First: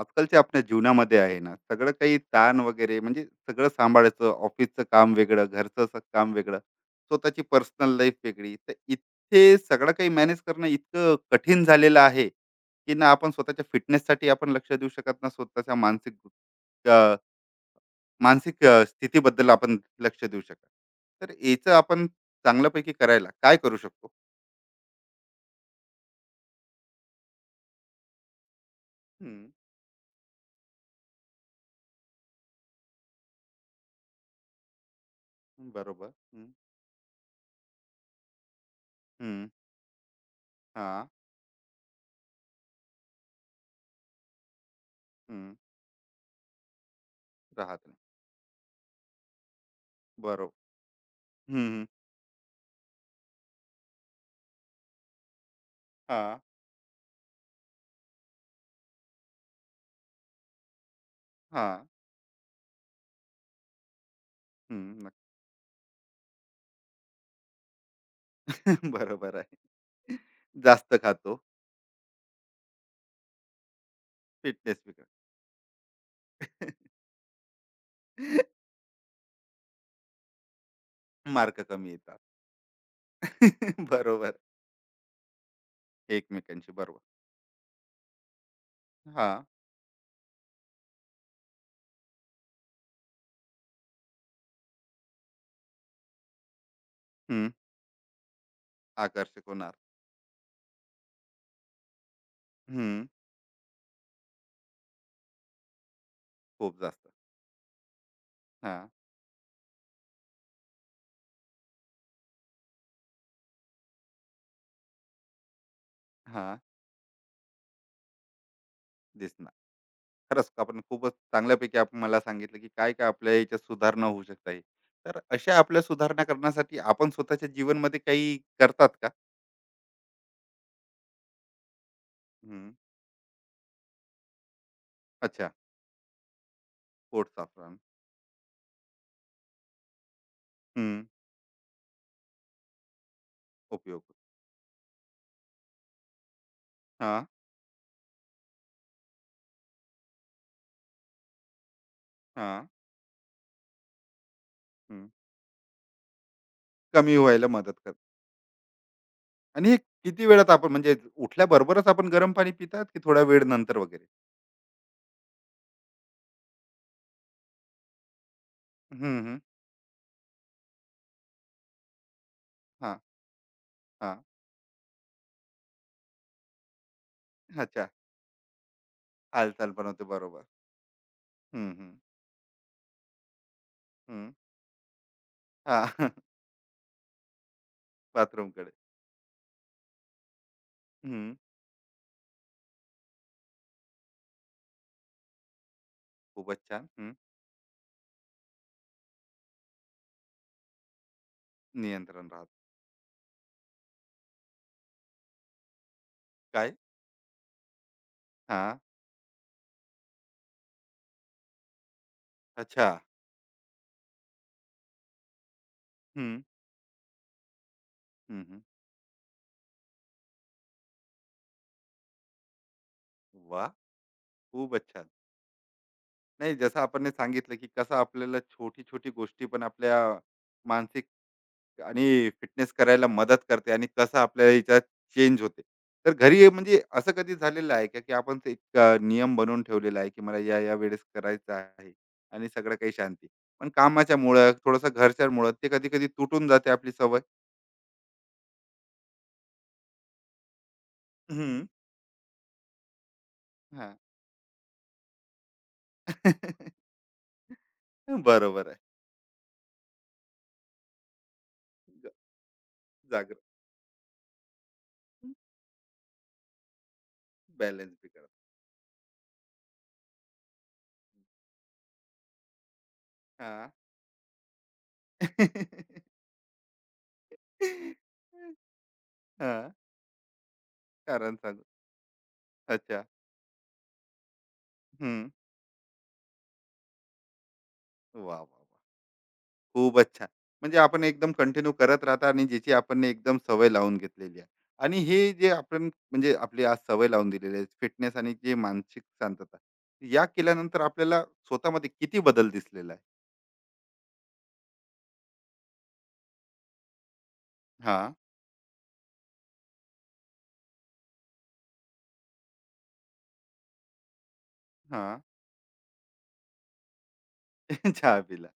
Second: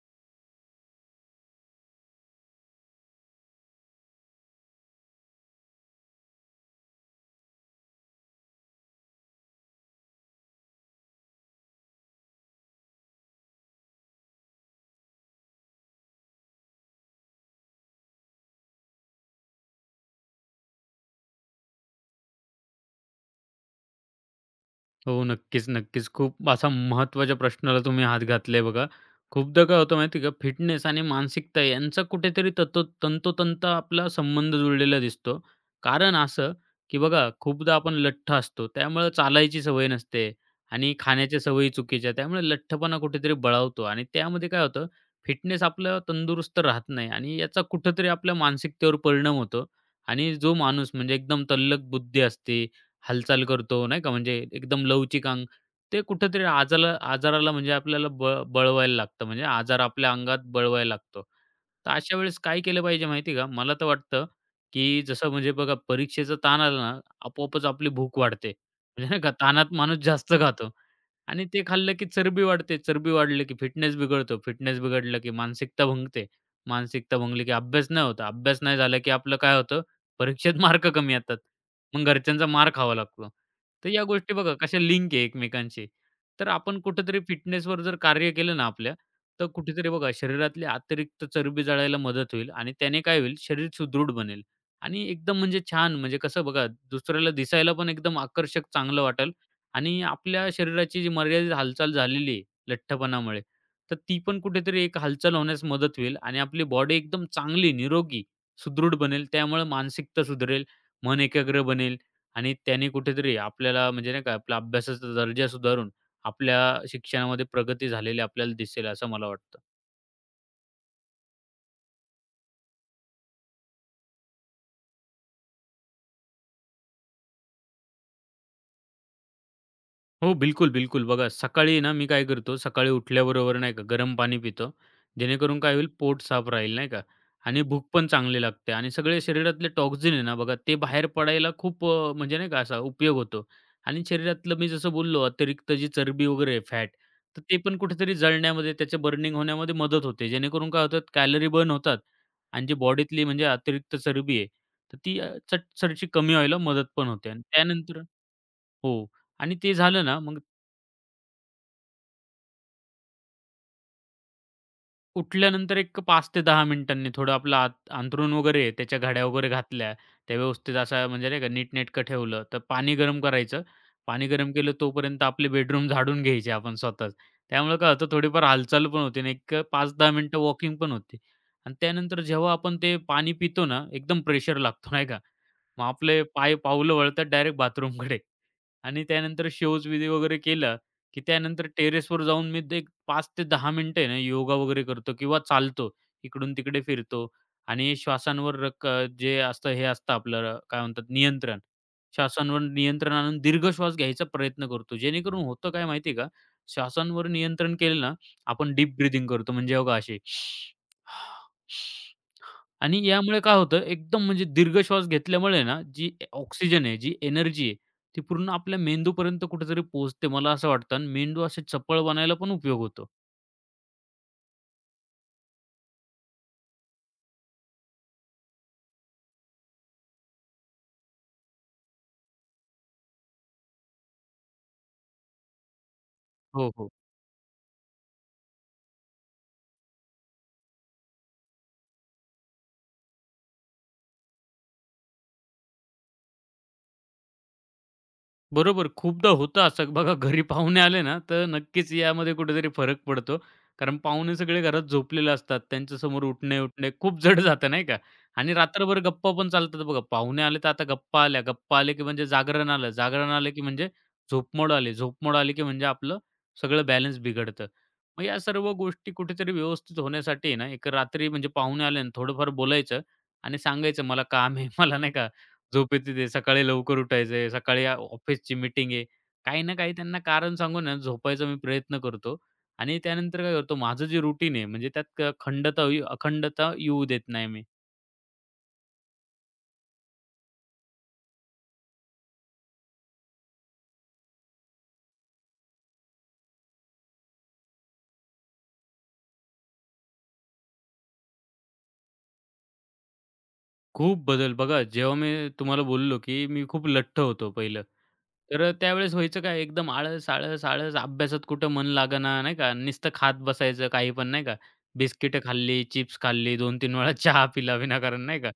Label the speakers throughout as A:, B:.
A: आजकालच्या आपल्या जीवनामध्ये आहे ना सगळं काही ताण वगैरे म्हणजे सगळं सांभाळायचं, ऑफिसचं काम वेगळं, घरचं काम वेगळं, स्वतःची पर्सनल लाईफ वेगळी. तर इथे सगळं काही मॅनेज करणं इतकं कठीण झालेलं आहे की ना, आपण स्वतःच्या फिटनेससाठी आपण लक्ष देऊ शकत ना, स्वतःच्या मानसिक अ, मानसिक स्थितीबद्दल आपण लक्ष देऊ शकत. तर याचं आपण चांगल्यापैकी करायला काय करू शकतो?
B: हो, नक्कीच, नक्कीच. खूप असा महत्त्वाच्या प्रश्नाला तुम्ही हात घातलाय बघा.
A: हम्म.
B: खूपदा काय होतं माहिती आहे का, फिटनेस आणि मानसिकता यांचा कुठेतरी तंतोतंत आपला संबंध जुळलेला दिसतो.
A: बरोबर.
B: कारण
A: हम्म.
B: असं, की बघा खूपदा आपण लठ्ठ असतो. त्यामुळे
A: हम्म.
B: चालायची सवय नसते आणि
A: हा.
B: खाण्याच्या सवयी चुकीच्या. त्यामुळे लठ्ठपणा कुठेतरी बळावतो आणि त्यामध्ये काय होतं,
A: हम्म.
B: फिटनेस आपलं तंदुरुस्त राहत नाही आणि याचा
A: राहत नाही.
B: कुठेतरी आपल्या मानसिकतेवर परिणाम होतो आणि जो
A: बरोबर.
B: माणूस म्हणजे एकदम तल्लख
A: हम्म.
B: बुद्धी असते हालचाल करतो, नाही का, म्हणजे एकदम लवचिक अंग. ते
A: हा.
B: कुठेतरी आजाराला म्हणजे आपल्याला बळवायला लागतं, म्हणजे आजार आपल्या अंगात बळवायला लागतो.
A: हां.
B: तर अशा वेळेस काय केलं पाहिजे माहिती आहे का? मला तर वाटतं, की
A: हं.
B: जसं म्हणजे बघा परीक्षेचा ताण आला ना, आपोआपच आपली भूक वाढते.
A: नक्की.
B: म्हणजे नाही का
A: बरोबर आहे.
B: ताणात माणूस जास्त खातो
A: जास्त खातो.
B: आणि ते खाल्लं की चरबी वाढते, चरबी वाढली की फिटनेस बिघडतो, फिटनेस
A: फिटनेस बिघडते.
B: बिघडलं की मानसिकता भंगते, मानसिकता भंगली की अभ्यास नाही होत, अभ्यास नाही झाला की आपलं काय होतं परीक्षेत मार्क कमी येतात.
A: मार्क कमी
B: मग
A: येतात.
B: घरच्यांचा मार खावा लागतो. तर या
A: बरोबर.
B: गोष्टी बघा कशा लिंक आहे एकमेकांशी. तर
A: एकमेकांशी
B: आपण
A: बरोबर.
B: कुठेतरी फिटनेसवर जर कार्य केलं ना आपल्या,
A: हां.
B: तर कुठेतरी बघा शरीरातली अतिरिक्त चरबी जाळायला मदत होईल आणि त्याने काय होईल शरीर सुदृढ बनेल आणि एकदम म्हणजे छान म्हणजे कसं बघा दुसऱ्याला
A: हं.
B: दिसायला पण एकदम आकर्षक चांगलं वाटेल
A: आकर्षक होणार.
B: आणि आपल्या शरीराची जी मर्यादित हालचाल झालेली आहे
A: हं.
B: लठ्ठपणामुळे, तर ती पण कुठेतरी एक हालचाल होण्यास मदत होईल आणि आपली
A: खूप
B: बॉडी
A: जास्त.
B: एकदम चांगली, निरोगी
A: हां,
B: सुदृढ बनेल. त्यामुळे मानसिकता सुधरेल, मन एकाग्र बनेल आणि त्याने कुठेतरी आपल्याला म्हणजे नाही का आपला अभ्यासाचा दर्जा सुधारून
A: हां.
B: आपल्या शिक्षणामध्ये प्रगती झालेली आपल्याला दिसेल असं मला
A: दिसणार.
B: वाटतं.
A: खरंच आपण खूपच चांगल्यापैकी आपण मला सांगितलं, की काय-काय आपल्या याच्यात सुधारणा होऊ शकते आहे. तर अशा आपल्या सुधारणा करण्यासाठी आपण स्वतःच्या जीवनमध्ये काही करतात का?
B: हो, बिलकुल, बिलकुल. बघा सकाळी ना मी काय करतो,
A: हं.
B: सकाळी उठल्याबरोबर नाही का गरम पाणी पितो.
A: अच्छा.
B: जेणेकरून काय होईल पोट साफ राहील नाही का
A: पोट साफ
B: आणि
A: राहणं.
B: भूक पण चांगली लागते आणि सगळे शरीरातले टॉक्सिन आहे ना बघा ते
A: हं.
B: बाहेर पडायला खूप म्हणजे नाही का असा उपयोग होतो
A: उपयोग.
B: आणि शरीरातलं मी जसं बोललो अतिरिक्त जी चरबी वगैरे फॅट,
A: हां,
B: तर ते पण कुठेतरी जळण्यामध्ये त्याचे बर्निंग होण्यामध्ये मदत होते. जेणेकरून काय होतात कॅलरी बर्न होतात
A: हां.
B: आणि जी बॉडीतली म्हणजे अतिरिक्त चरबी आहे, तर
A: हं.
B: ती चटसरशी कमी व्हायला मदत पण
A: कमी
B: होते आणि
A: व्हायला मदत करते.
B: त्यानंतर हो आणि
A: आणि
B: ते
A: हे
B: झालं ना
A: किती
B: मग
A: वेळात आपण म्हणजे उठल्याबरोबरच आपण गरम पाणी पितात की थोडा वेळ नंतर वगैरे?
B: उठल्यानंतर एक 5 ते 10 मिनिटांनी थोडं आपलं आत अंथरूण वगैरे आहे, त्याच्या
A: हं,
B: घड्या
A: हं.
B: वगैरे घातल्या, त्या व्यवस्थित असा म्हणजे नाही का नीटनेटकं ठेवलं, तर पाणी
A: हां,
B: गरम करायचं.
A: हां.
B: पाणी गरम केलं तोपर्यंत आपले बेडरूम झाडून घ्यायचे आपण स्वतःच. त्यामुळे
A: अच्छा.
B: काय होतं थोडीफार हालचाल पण होते आणि एक
A: हालचाल
B: 5
A: बनवते,
B: मिनिटं
A: बरोबर.
B: वॉकिंग पण होते.
A: हं,
B: आणि
A: हं.
B: त्यानंतर जेव्हा आपण ते पाणी पितो ना, एकदम
A: हं.
B: प्रेशर लागतो नाही का, मग
A: हां.
B: आपले पाय पाऊलं वळतात डायरेक्ट बाथरूमकडे.
A: बाथरूमकडे.
B: आणि त्यानंतर शौचविधी वगैरे केला, की
A: हं.
B: त्यानंतर टेरेसवर जाऊन मी ते एक 5 ते 10 मिनिटं आहे ना योगा वगैरे करतो किंवा चालतो.
A: खूपच
B: इकडून-तिकडे
A: छान. हं.
B: फिरतो आणि श्वासांवर जे असतं हे असतं आपलं काय म्हणतात नियंत्रण.
A: नियंत्रण राहतं.
B: श्वासांवर नियंत्रण आणून दीर्घ श्वास घ्यायचा प्रयत्न करतो. जेणेकरून होतं काय माहिती का?
A: काय?
B: श्वासांवर नियंत्रण केलं ना, आपण
A: हां.
B: डीप ब्रीथिंग करतो म्हणजे बघा अशी
A: अच्छा.
B: आणि यामुळे काय होतं एकदम म्हणजे दीर्घ श्वास घेतल्यामुळे ना, जी
A: हं.
B: ऑक्सिजन आहे, जी एनर्जी आहे, ती
A: हं,
B: पूर्ण
A: हं.
B: आपल्या मेंदूपर्यंत कुठेतरी पोहोचते मला असं वाटतं आणि मेंदू असे चपळ बनायला पण उपयोग होतो.
A: वाह! खूपच छान. नाही, जसं आपण हे सांगितलं की कसं आपल्याला छोटी-छोटी गोष्टी पण आपल्या मानसिक आणि फिटनेस करायला मदत करते आणि कसं आपल्या याच्यात चेंज होते. तर घरी हे
B: हो,
A: म्हणजे
B: हो.
A: असं कधी झालेलं आहे का, की आपण ते एक नियम बनवून ठेवलेला आहे, की मला या-या वेळेस करायचं आहे आणि सगळं काही शांती. पण कामाच्यामुळं, थोडंसं घरच्यांमुळं ते कधी-कधी तुटून जाते आपली सवय.
B: बरोबर. खूपदा होतं असं. बघा घरी पाहुणे आले ना, तर
A: हं,
B: नक्कीच यामध्ये कुठेतरी फरक पडतो.
A: हां.
B: कारण पाहुणे सगळे घरात झोपलेले असतात. त्यांच्यासमोर उठणे-उठणे खूप जड जातं नाही का? आणि
A: बरोबर आहे.
B: रात्रभर गप्पा पण चालतात बघा. पाहुणे आले तर आता गप्पा आल्या, गप्पा आले की
A: ज
B: म्हणजे जागरण आलं, जागरण
A: जागरण.
B: आलं की म्हणजे झोपमोड आली, झोपमोड आली की म्हणजे आपलं सगळं बॅलन्स बिघडतं.
A: बॅलन्स
B: मग
A: बिघडतो.
B: या सर्व गोष्टी कुठेतरी व्यवस्थित होण्यासाठी ना, एक रात्री म्हणजे पाहुणे आले आणि थोडंफार बोलायचं आणि
A: हां.
B: सांगायचं, "मला काम आहे." मला नाही का झोप येते ते, सकाळी लवकर उठायचंय,
A: हां.
B: सकाळी ऑफिसची मीटिंग आहे. काही ना काही त्यांना कारण सांगून आहे ना,
A: कारण
B: झोपायचा मी
A: सांगू.
B: प्रयत्न करतो आणि
A: अच्छा.
B: त्यानंतर काय करतो, माझं जे रुटीन आहे म्हणजे त्यात
A: हं.
B: क खंडता होई अखंडता येऊ देत नाही मी.
A: वाह, वाह, वाह! खूपच छान. म्हणजे आपण एकदम कंटिन्यू करत राहता आणि ज्याची आपण एकदम सवय लावून घेतलेली आहे. आणि हे जे आपण म्हणजे आपली आज सवय लावून दिलेली आहे फिटनेस आणि जे मानसिक शांतता. या केल्यानंतर आपल्याला स्वतःमध्ये किती बदल दिसलेला आहे?
B: खूप बदल बघा, जेव्हा मी तुम्हाला बोललो, की मी खूप लठ्ठ होतो पहिलं.
A: हां,
B: तर त्यावेळेस व्हायचं काय, एकदम आळस, आळस, आळस. अभ्यासात कुठं मन लागेना, नाही का. नुसतं खात बसायचं काही पण, नाही का.
A: हां.
B: बिस्किटं खाल्ली, चिप्स खाल्ली, 2-3 वेळा चहा पिला
A: चहा
B: विनाकारण, नाही
A: पिला.
B: का.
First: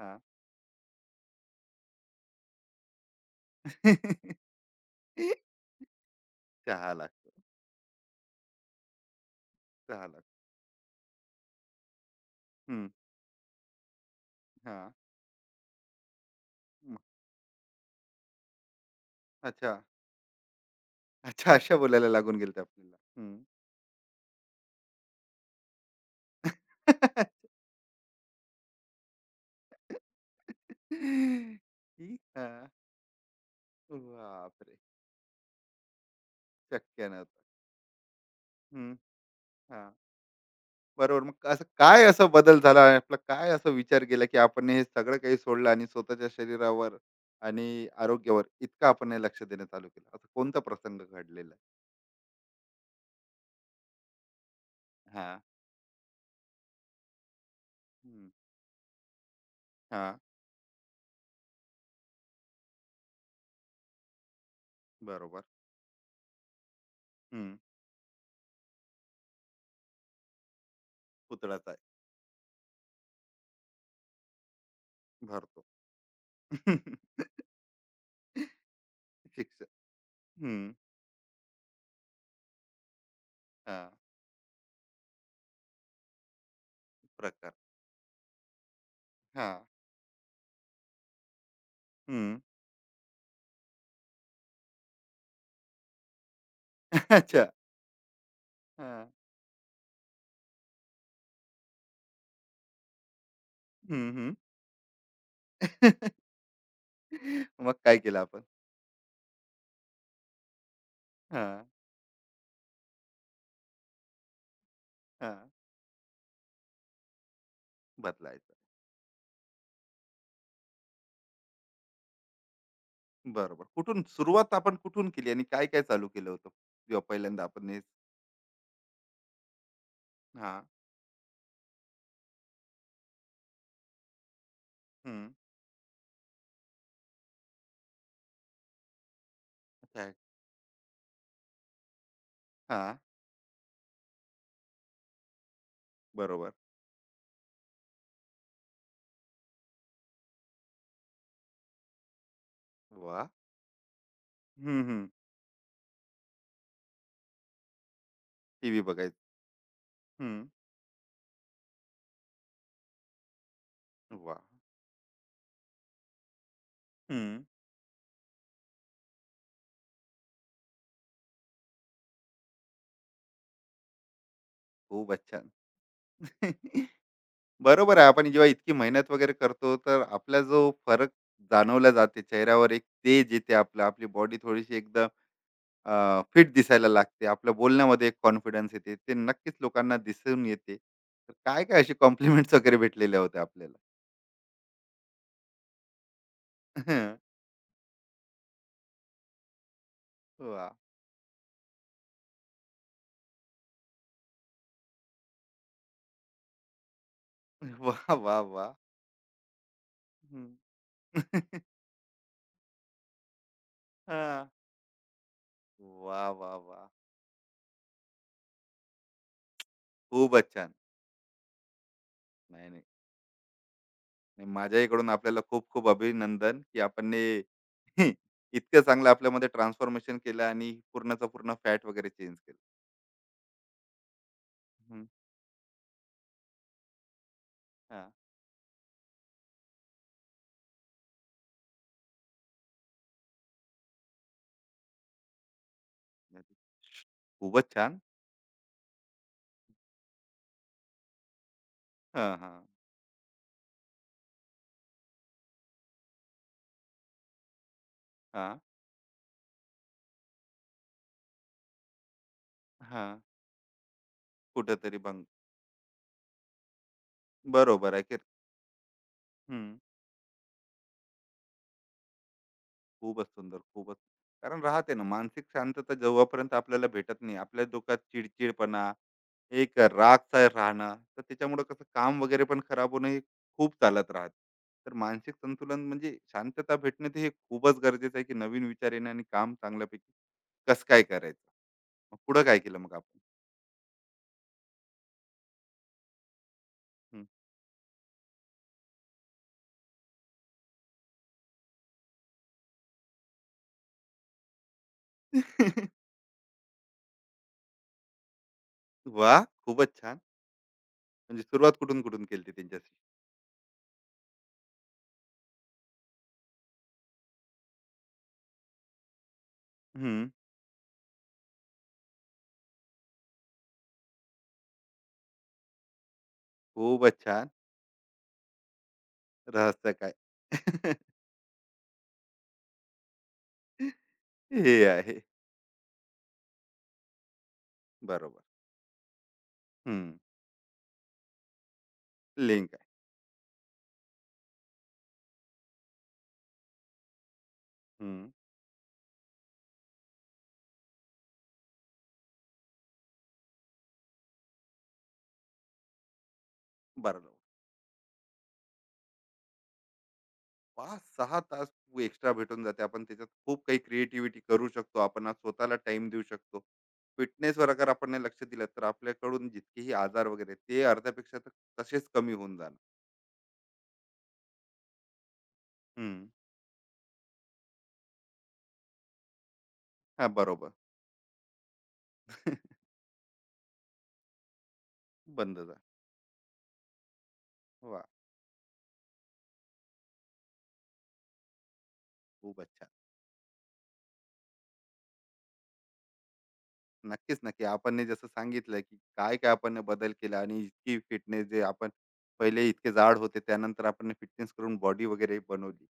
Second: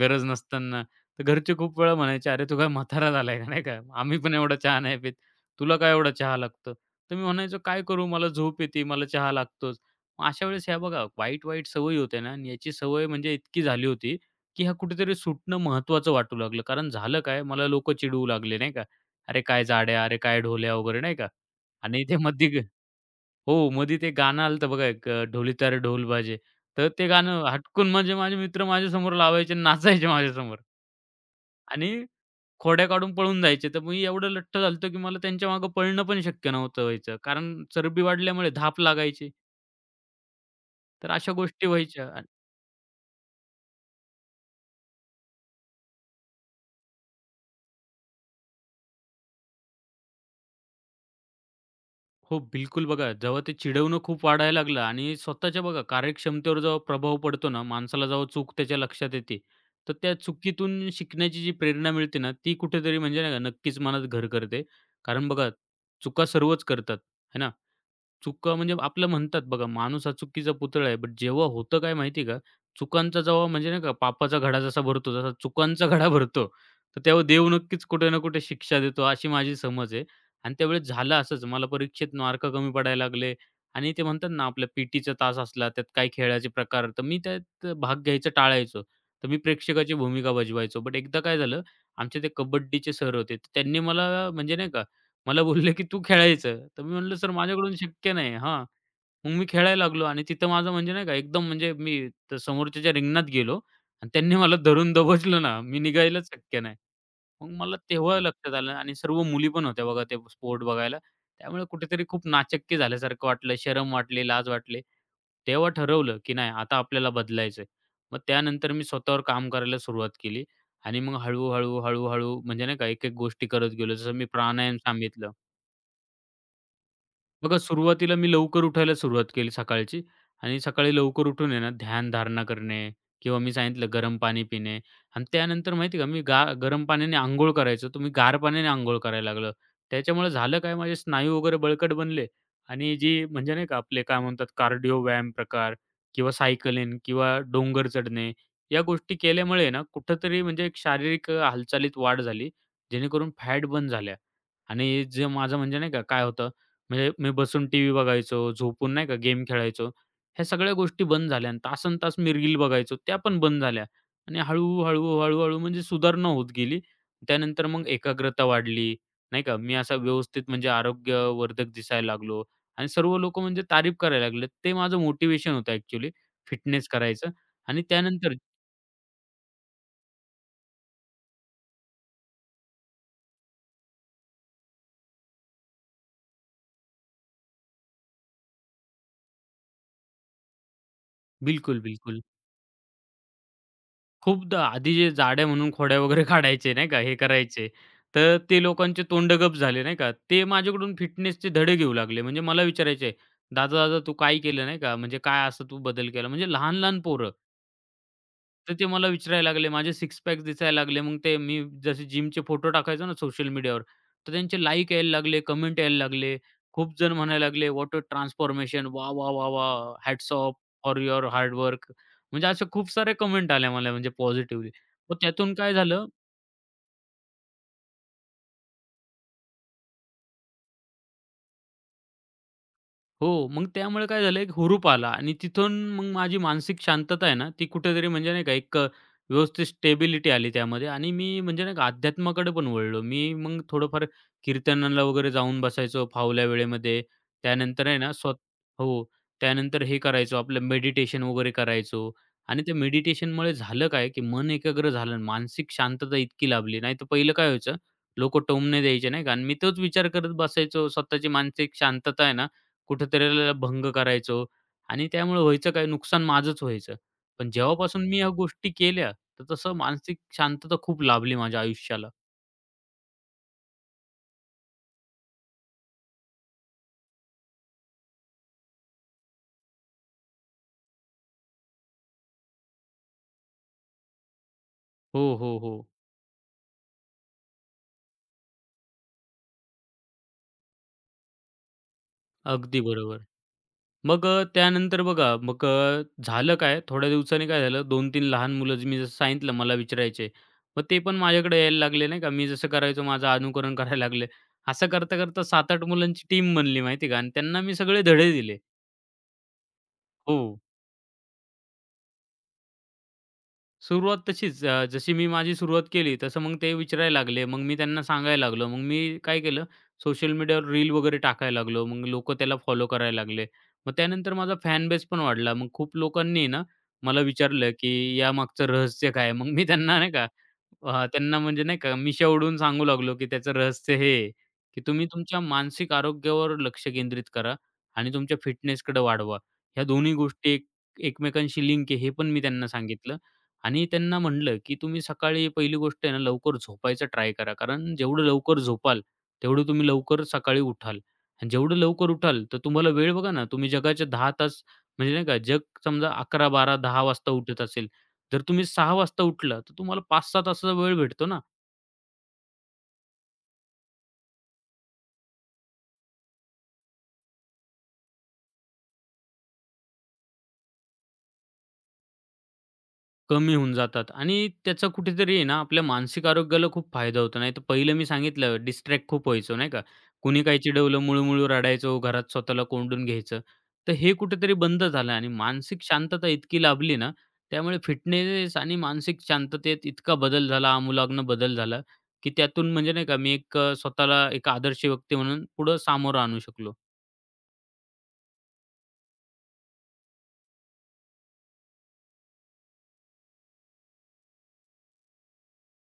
A: हां.
B: गरज नसताना. तर घरचे खूप वेळा म्हणायचे, "अरे, तू काय म्हातारा झालाय का?" नाही का. "आम्ही पण एवढा चहा नाही पीत. तुला काय एवढा चहा लागतो?"
A: चहा
B: तर मी
A: लागतो.
B: म्हणायचो, "काय करू? मला झोप येते. मला चहा लागतोच."
A: चहा
B: मग
A: लागतो.
B: अशा वेळेस ह्या बघा वाईट-वाईट सवयी होत्या ना आणि याची
A: हं,
B: सवय म्हणजे इतकी झाली होती, की ह्या
A: हां.
B: कुठेतरी सुटणं महत्त्वाचं वाटू लागलं. कारण
A: मग
B: झालं काय, मला लोकं चिडवू लागले, नाही का. "अरे, काय
A: अच्छा.
B: जाड्या, अरे, काय ढोल्या" वगैरे, नाही का.
A: अच्छा, अशा
B: आणि
A: बोलायला
B: ते
A: लागून
B: मध्ये
A: गेले आपल्याला. हं.
B: हो, मध्ये ते गाणं आलं होतं बघा एक ढोलीतारे ढोल बाजे. तर ते गाणं हटकून म्हणजे माझे मित्र माझ्यासमोर लावायचे आणि नाचायचे माझ्यासमोर आणि
A: की हां.
B: खोड्या काढून पळून जायचे. तर मी एवढं लठ्ठ झालो
A: बापरे!
B: होतो, की मला त्यांच्या मागे पळणं पण शक्य नव्हतं
A: शक्य
B: व्हायचं.
A: नव्हतं.
B: कारण चरबी वाढल्यामुळे धाप
A: हं,
B: लागायची.
A: हां.
B: तर
A: बरोबर.
B: अशा
A: मग असं
B: गोष्टी
A: काय
B: व्हायच्या.
A: असा बदल झाला? आपला काय असा विचार केला, की आपण हे सगळं काही सोडलं आणि स्वतःच्या शरीरावर आणि आरोग्यावर इतकं आपण हे लक्ष देणं चालू केलं? असा कोणता प्रसंग घडलेला?
B: हो, बिलकुल बघा, जेव्हा ते चिडवणं खूप वाढायला लागलं आणि
A: हां.
B: स्वतःच्या बघा कार्यक्षमतेवर जेव्हा प्रभाव पडतो ना, माणसाला जेव्हा
A: हं.
B: चूक त्याच्या लक्षात येते, तर त्या
A: हां.
B: चुकीतून शिकण्याची जी प्रेरणा मिळते ना, ती कुठेतरी म्हणजे नाही का नक्कीच मनात घर करते. कारण
A: बरोबर.
B: बघा, चुका सर्वच करतात, है
A: हं.
B: ना? चुका म्हणजे आपलं म्हणतात बघा, माणूस हा चुकीचा पुतळा आहे. बट जेव्हा
A: पुतळाचा आहे.
B: होतं काय माहिती आहे का? चुकांचा जेव्हा म्हणजे नाही का पापाचा घडा जसा भरतो, जसा
A: भरतो.
B: चुकांचा घडा भरतो, तर तेव्हा देव नक्कीच कुठे ना कुठे शिक्षा देतो, अशी माझी
A: शिक्षक.
B: समज आहे. आणि
A: हं.
B: त्यावेळेस झालं असंच. मला परीक्षेत मार्क कमी पडायला लागले
A: हां.
B: आणि ते म्हणतात ना, आपल्या पी तास असला, त्यात काही खेळाचे प्रकार, तर मी
A: प्रकार.
B: त्यात भाग घ्यायचा टाळायचो. तर मी
A: हां.
B: प्रेक्षकाची भूमिका बजवायचो. बट एकदा काय झालं, आमचे ते
A: हं.
B: कबड्डीचे सर होते. तर त्यांनी मला म्हणजे नाही का मला बोलले, की "तू खेळायचं." तर मी म्हटलं, "सर
A: अच्छा.
B: माझ्याकडून शक्य नाही." हां.
A: हां.
B: मग मी खेळायला लागलो आणि तिथं माझं म्हणजे नाही का एकदम म्हणजे मी त्या समोरच्याच्या रिंगणात गेलो आणि
A: हं, हं.
B: त्यांनी मला धरून दबोचलं ना, मी निघायलाच शक्य नाही. मग
A: मग
B: मला
A: काय केलं
B: तेव्हा
A: आपण?
B: लक्षात आलं आणि सर्व मुली पण होत्या बघा ते स्पोर्ट बघायला. त्यामुळे
A: हां.
B: कुठेतरी खूप नाचक्की झाल्यासारखं वाटलं, शरम वाटली, लाज वाटली.
A: हां.
B: तेव्हा ठरवलं, की नाही आता आपल्याला बदलायचंय. मग
A: बदलायचं.
B: त्यानंतर मी स्वतःवर काम करायला सुरुवात केली आणि मग हळूहळू म्हणजे नाही का एक-एक गोष्टी
A: बरोबर.
B: करत गेलो.
A: कुठून
B: जसं मी
A: सुरुवात आपण
B: प्राणायाम
A: कुठून केली
B: सांगितलं.
A: आणि काय-काय चालू केलं होतं? जेव्हा पहिल्यांदा
B: बघा
A: आपण हे
B: सुरुवातीला मी लवकर उठायला सुरुवात केली सकाळची आणि
A: हां.
B: सकाळी लवकर उठून आहे ना ध्यानधारणा करणे किंवा मी सांगितलं गरम पाणी पिणे आणि
A: हं.
B: त्यानंतर माहिती आहे का मी गरम पाण्याने अंघोळ करायचो तर मी गार पाण्याने अंघोळ करायला लागलो.
A: अच्छा.
B: त्याच्यामुळे झालं काय माझे स्नायू वगैरे बळकट बनले आणि
A: हां.
B: जी म्हणजे नाही का आपले काय म्हणतात कार्डिओ व्यायाम प्रकार किंवा
A: बरोबर.
B: सायकलिंग किंवा डोंगर चढणे या गोष्टी केल्यामुळे ना कुठेतरी म्हणजे एक शारीरिक हालचालीत वाढ झाली.
A: वाह!
B: जेणेकरून फॅट बर्न झाल्या
A: हं,
B: आणि
A: हं.
B: जे माझं म्हणजे नाही का काय होतं म्हणजे मी बसून टीव्ही बघायचो,
A: टीव्ही
B: झोपून नाही का
A: बघायचं.
B: गेम खेळायचो.
A: हं.
B: ह्या सगळ्या गोष्टी बंद झाल्या आणि तासंतास मी रील बघायचो, त्या पण बंद झाल्या आणि
A: वाह!
B: हळू म्हणजे सुधारणा होत गेली.
A: हं.
B: त्यानंतर मग एकाग्रता वाढली, नाही का. मी असा व्यवस्थित म्हणजे आरोग्यवर्धक दिसायला लागलो आणि सर्व लोकं म्हणजे तारीफ करायला लागले. ते माझं
A: खूपच छान.
B: मोटिव्हेशन होतं ॲक्चुअली फिटनेस करायचं आणि
A: बरोबर आहे. आपण
B: त्यानंतर
A: जेव्हा इतकी मेहनत वगैरे करतो, तर आपला जो फरक जाणवला जाते चेहऱ्यावर एक तेज येते आपलं, आपली बॉडी थोडीशी एकदम फिट दिसायला लागते. आपल्या बोलण्यामध्ये एक कॉन्फिडन्स येते. ते नक्कीच लोकांना दिसून येते. तर काय-काय
B: बिलकुल,
A: असे
B: बिलकुल.
A: कॉम्प्लिमेंट्स वगैरे भेटलेल्या होत्या आपल्याला?
B: खूपदा आधी जे जाड्या म्हणून खोड्या वगैरे काढायचे नाही का, हे
A: हं.
B: करायचे. तर ते लोकांचे तोंड गप झाले नाही का. ते
A: वा.
B: माझ्याकडून फिटनेसचे धडे घेऊ लागले. म्हणजे मला विचारायचे, "दादा, दादा तू काय केलं?" नाही का. म्हणजे "काय असं तू बदल केला?" म्हणजे लहान-लहान पोरं.
A: वा वा. वा.
B: तर ते मला विचारायला लागले. माझे सिक्स पॅक
A: हं.
B: दिसायला लागले. मग ते मी जसे जिमचे फोटो टाकायचो ना सोशल मीडियावर, तर
A: हां.
B: त्यांचे लाईक यायला लागले, कमेंट यायला
A: वाह,
B: लागले.
A: वाह, वाह!
B: खूप जण म्हणायला लागले, "व्हॉट अ ट्रान्सफॉर्मेशन. वाह! वाह! वाह! वाह! हॅट्स
A: खूपच
B: ऑफ
A: छान.
B: फॉर युअर हार्ड म्हणजे असे
A: नाही, नाही.
B: खूप सारे कमेंट आल्या मला म्हणजे
A: नाही
B: पॉझिटिव्हली.
A: माझ्याकडून
B: मग
A: आपल्याला
B: त्यातून काय
A: खूप-खूप
B: झालं
A: अभिनंदन, की आपण हे इतकं चांगलं आपल्यामध्ये ट्रान्सफॉर्मेशन केलं आणि पूर्णचा पूर्ण फॅट वगैरे चेंज केलं.
B: हो, मग त्यामुळे काय झालं एक हुरूप
A: हं.
B: आला आणि तिथून मग माझी मानसिक शांतता आहे ना, ती कुठेतरी
A: हां.
B: म्हणजे नाही का एक व्यवस्थित स्टेबिलिटी आली त्यामध्ये आणि मी म्हणजे नाही का अध्यात्माकडे पण वळलो. मी मग थोडंफार कीर्तनाला वगैरे जाऊन बसायचो फावल्या वेळेमध्ये.
A: खूपच
B: त्यानंतर आहे
A: छान.
B: ना हो, त्यानंतर हे करायचो आपलं मेडिटेशन वगैरे करायचो
A: हां,
B: आणि
A: हां.
B: त्या मेडिटेशनमुळे झालं काय, की मन एकाग्र झालं आणि मानसिक शांतता इतकी लाभली. नाहीतर पहिलं काय व्हायचं, लोकं
A: हां,
B: टोमणे द्यायचे नाही का आणि मी तोच विचार करत बसायचो. स्वतःची मानसिक शांतता आहे ना,
A: हां.
B: कुठेतरी त्याला भंग करायचो
A: कुठेतरी
B: आणि
A: भंग.
B: त्यामुळे व्हायचं काय नुकसान माझंच व्हायचं. पण
A: बरोबर आहे
B: जेव्हापासून
A: की
B: मी ह्या गोष्टी केल्या, तर
A: हं.
B: तसं मानसिक शांतता खूप लाभली माझ्या आयुष्याला.
A: खूपच सुंदर, खूपच. कारण राहते ना मानसिक शांतता जेव्हापर्यंत आपल्याला भेटत नाही, आपल्या डोक्यात चिडचिडपणा, एक रागचं राहणं, तर त्याच्यामुळं कसं काम वगैरे पण खराब होणं हे खूप चालत राहतं. तर मानसिक
B: हो, हो, हो.
A: संतुलन म्हणजे शांतता भेटणं ते हे खूपच गरजेचं आहे, की नवीन विचार येणं आणि काम चांगल्यापैकी कसं काय करायचं. मग पुढं काय केलं
B: अगदी
A: मग आपण?
B: बरोबर. मग त्यानंतर बघा मग झालं काय थोड्या
A: हं.
B: दिवसांनी काय झालं 2-3 लहान मुलं जे मी जसं सांगितलं मला विचारायचे. मग ते पण माझ्याकडे यायला लागले नाही का. मी जसं करायचो माझं अनुकरण करायला लागले. असं करता-करता 7-8
A: वाह!
B: मुलांची टीम बनली माहिती का आणि त्यांना मी सगळे धडे दिले.
A: खूपच छान.
B: हो.
A: म्हणजे सुरुवात कुठून-कुठून केली त्यांच्याशी?
B: सुरुवात तशीच जशी मी माझी सुरुवात केली तसं मग ते विचारायला लागले. मग मी त्यांना सांगायला लागलो. मग मी काय केलं
A: हं.
B: सोशल मीडियावर रील वगैरे टाकायला लागलो. मग लोकं त्याला फॉलो करायला लागले. मग त्यानंतर माझा फॅन बेस पण वाढला. मग खूप लोकांनी ना
A: खूपच
B: मला
A: छान.
B: विचारलं, की यामागचं रहस्य काय आहे? मग मी
A: रहस्य
B: त्यांना नाही
A: काय?
B: का त्यांना म्हणजे नाही का मिशा उडवून सांगू लागलो, की त्याचं रहस्य हे आहे, की
A: हे
B: तुम्ही
A: आहे.
B: तुमच्या मानसिक आरोग्यावर लक्ष केंद्रित करा आणि तुमच्या
A: बरोबर.
B: फिटनेसकडे वाढवा. ह्या
A: हं,
B: दोन्ही गोष्टी एक एकमेकांशी लिंक आहे हे पण मी त्यांना
A: लिंक आहे.
B: सांगितलं. आणि त्यांना म्हटलं, की तुम्ही सकाळी पहिली गोष्ट आहे ना, लवकर झोपायचं ट्राय करा. कारण
A: हं,
B: जेवढं लवकर झोपाल, तेवढं तुम्ही लवकर सकाळी उठाल आणि जेवढं लवकर उठाल, तर तुम्हाला वेळ बघा ना, तुम्ही जगाचे 10 तास म्हणजे नाही का, जग समजा 11, 12, 10
A: बरं.
B: वाजता उठत असेल, जर तुम्ही 6 वाजता उठला, तर तुम्हाला 5-6 तासाचा वेळ भेटतो
A: 5-6
B: ना.
A: तास तू एक्स्ट्रा भेटून जाते. आपण त्याच्यात खूप काही क्रिएटिव्हिटी करू शकतो. आपण आज स्वतःला टाईम देऊ शकतो. फिटनेसवर अगर आपण नाही लक्ष दिलं, तर आपल्याकडून जितकेही आजार वगैरे आहेत, ते अर्ध्यापेक्षा तर तसेच कमी होऊन जाणार.
B: कमी होऊन जातात आणि त्याचा कुठेतरी आहे ना आपल्या
A: हं.
B: मानसिक आरोग्याला खूप फायदा होतो. नाहीतर पहिलं मी सांगितलं डिस्ट्रॅक्ट खूप व्हायचो नाही का?
A: हां,
B: कुणी काही
A: बरोबर.
B: चिडवलं मुळू-मुळू रडायचो, घरात स्वतःला कोंडून घ्यायचं. तर हे कुठेतरी बंद झालं आणि
A: बंद झालं.
B: मानसिक शांतता इतकी लाभली ना, त्यामुळे
A: वाह!
B: फिटनेस आणि मानसिक शांततेत इतका बदल झाला, आमूलाग्न बदल झाला, की त्यातून
A: खूपच छान.
B: म्हणजे नाही का मी एक स्वतःला एक आदर्श व्यक्ती म्हणून पुढं सामोरं आणू शकलो.
A: नक्कीच, नक्की. आपण जसं सांगितलं, की काय-काय आपण बदल केला आणि इतकी फिटनेस जे आपण पहिले इतके जाड होते, त्यानंतर आपण फिटनेस करून बॉडी वगैरे बनवली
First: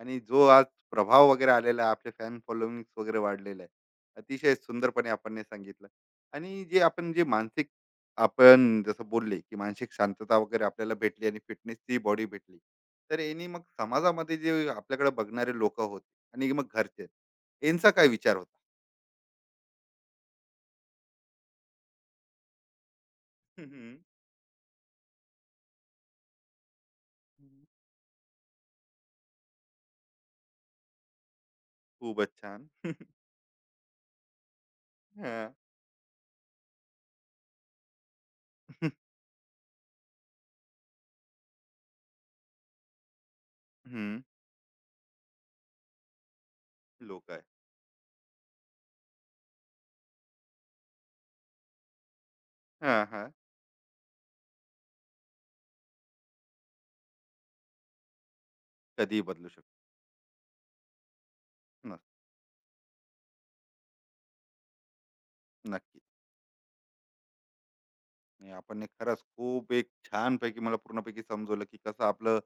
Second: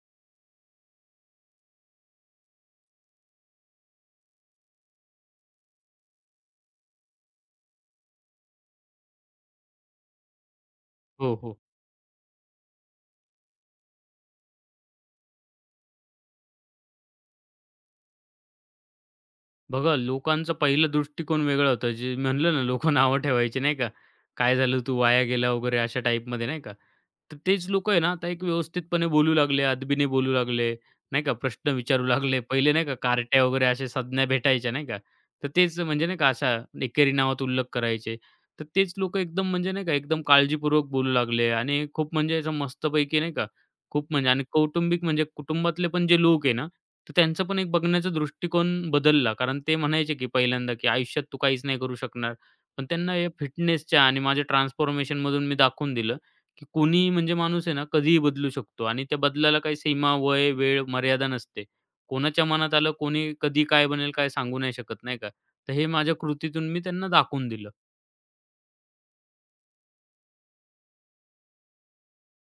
A: आणि जो आज प्रभाव वगैरे आलेला आहे, आपले फॅन फॉलोइंग्स वगैरे वाढलेलं आहे. अतिशय सुंदरपणे आपण हे सांगितलं आणि जे आपण जे मानसिक आपण जसं बोलले, की मानसिक शांतता वगैरे आपल्याला भेटली
B: हो,
A: आणि
B: हो.
A: फिटनेसची बॉडी भेटली. तर यानी मग समाजामध्ये जे आपल्याकडे बघणारे लोकं होते आणि मग घरचे, यांचा काय विचार होता?
B: बघा, लोकांचा पहिलं दृष्टिकोन वेगळा होता. जे म्हणलं ना, लोकं नावं ठेवायचे नाही का?
A: हं,
B: "काय झालं? तू वाया गेला" वगैरे अशा टाईपमध्ये नाही का? तर तेच लोकं आहे ना, आता एक व्यवस्थितपणे बोलू लागले, अदबीने बोलू लागले, नाही का? प्रश्न विचारू
A: खूपच
B: लागले.
A: छान.
B: पहिले नाही का कार्ट्या वगैरे अशा संज्ञा भेटायच्या नाही का? तर
A: हां.
B: तेच म्हणजे नाही का अशा एकेरी नावात उल्लेख करायचे. तर तेच लोकं एकदम म्हणजे नाही का एकदम काळजीपूर्वक बोलू लागले आणि खूप म्हणजे असं मस्तपैकी नाही का, खूप
A: हं.
B: म्हणजे आणि कौटुंबिक म्हणजे कुटुंबातले पण जे लोक आहे ना, तर
A: लोक आहे.
B: त्यांचं पण एक बघण्याचा दृष्टिकोन बदलला. कारण ते म्हणायचे की पहिल्यांदा की आयुष्यात तू काहीच नाही करू शकणार. पण
A: हां,
B: त्यांना या
A: हां.
B: फिटनेसच्या आणि माझ्या ट्रान्सफॉर्मेशनमधून मी दाखवून दिलं, की कोणीही म्हणजे माणूस आहे ना कधीही बदलू शकतो आणि त्या
A: कधीही बदलू
B: बदलाला
A: शकतो.
B: काही सीमा, वय, वेळ, मर्यादा नसते.
A: न
B: कोणाच्या मनात आलं, कोणी कधी काय बनेल, काय सांगू नाही शकत, नाही का? तर हे
A: नक्की.
B: माझ्या कृतीतून मी त्यांना दाखवून दिलं.
A: नाही आपण एक खरंच खूप एक छानपैकी मला पूर्णपैकी समजवलं की कसं आपलं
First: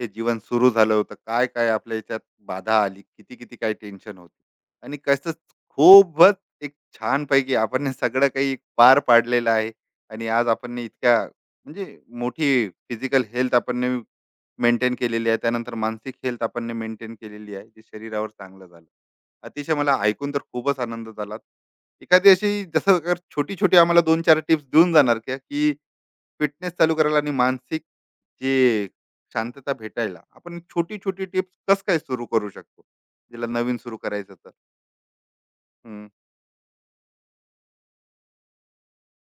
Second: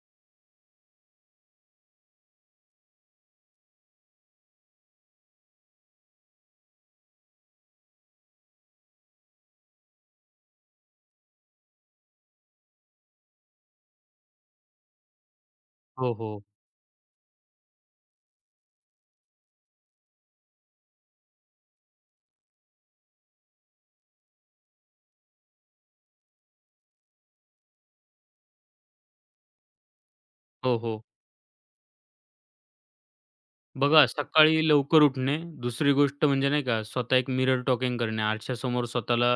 A: हे जीवन सुरू झालं होतं, काय काय आपल्या याच्यात बाधा आली, किती किती काय टेन्शन होती आणि कसं खूपच एक छान छानपैकी आपण हे सगळं काही एक पार पाडलेलं आहे आणि आज आपण हे इतक्या म्हणजे मोठी फिजिकल हेल्थ आपण मेंटेन केलेली आहे, त्यानंतर
B: हो,
A: मानसिक हेल्थ
B: हो.
A: आपण मेंटेन केलेली आहे, जे शरीरावर चांगलं झालं. अतिशय मला ऐकून तर खूपच आनंद झाला. एखादी अशी जसं कर छोटी छोटी आम्हाला 2-4 टिप्स देऊन जाणार का, की फिटनेस चालू करायला आणि मानसिक जे शांतता भेटायला आपण
B: हो, हो.
A: छोटी-छोटी टिप्स कसं काय सुरू करू शकतो? तिला नवीन सुरू
B: बघा,
A: करायचं तर?
B: सकाळी लवकर उठणे. दुसरी
A: हं,
B: गोष्ट म्हणजे नाही का, स्वतः एक मिरर टॉकिंग करणे. आरशासमोर स्वतःला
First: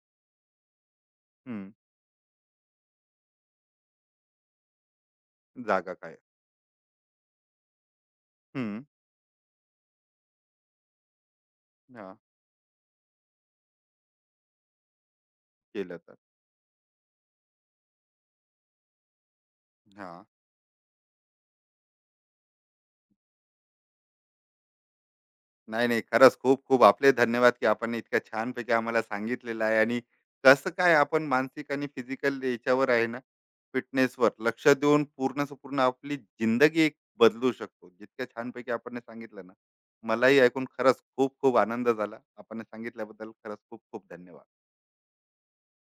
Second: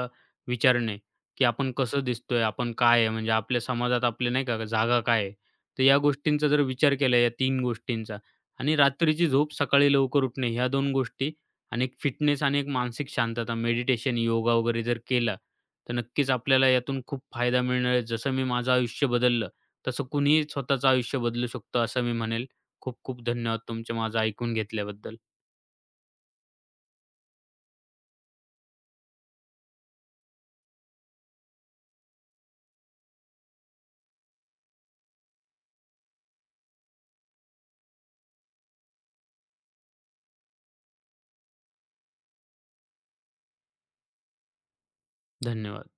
B: विचारणे, की
A: हं.
B: आपण कसं दिसतोय? आपण काय आहे? म्हणजे आपल्या समाजात आपले नाही का जागा काय आहे? तर
A: जागा
B: या
A: काय?
B: गोष्टींचा जर विचार केला या 3 गोष्टींचा आणि
A: हं.
B: रात्रीची झोप, सकाळी लवकर उठणे ह्या 2 गोष्टी आणि एक
A: हां.
B: फिटनेस आणि एक मानसिक शांतता, मेडिटेशन, योगा वगैरे जर केला, तर
A: केलं तर.
B: नक्कीच आपल्याला यातून खूप फायदा मिळणार आहे. जसं मी माझं आयुष्य बदललं, तसं
A: हां.
B: कुणीही स्वतःचं आयुष्य बदलू शकतो असं मी म्हणेल. खूप खूप धन्यवाद तुमचे माझं ऐकून घेतल्याबद्दल.
A: नाही, नाही. खरंच खूप-खूप आपले धन्यवाद, की आपण इतक्या छानपैकी आम्हाला सांगितलेलं आहे आणि कसं काय आपण मानसिक आणि फिजिकल याच्यावर आहे ना, फिटनेसवर लक्ष देऊन पूर्णच पूर्ण आपली जिंदगी एक बदलू शकतो. जितक्या छानपैकी आपण हे सांगितलं ना, मलाही ऐकून खरंच खूप-खूप आनंद झाला. आपण हे सांगितल्याबद्दल खरंच खूप-खूप धन्यवाद.
B: धन्यवाद.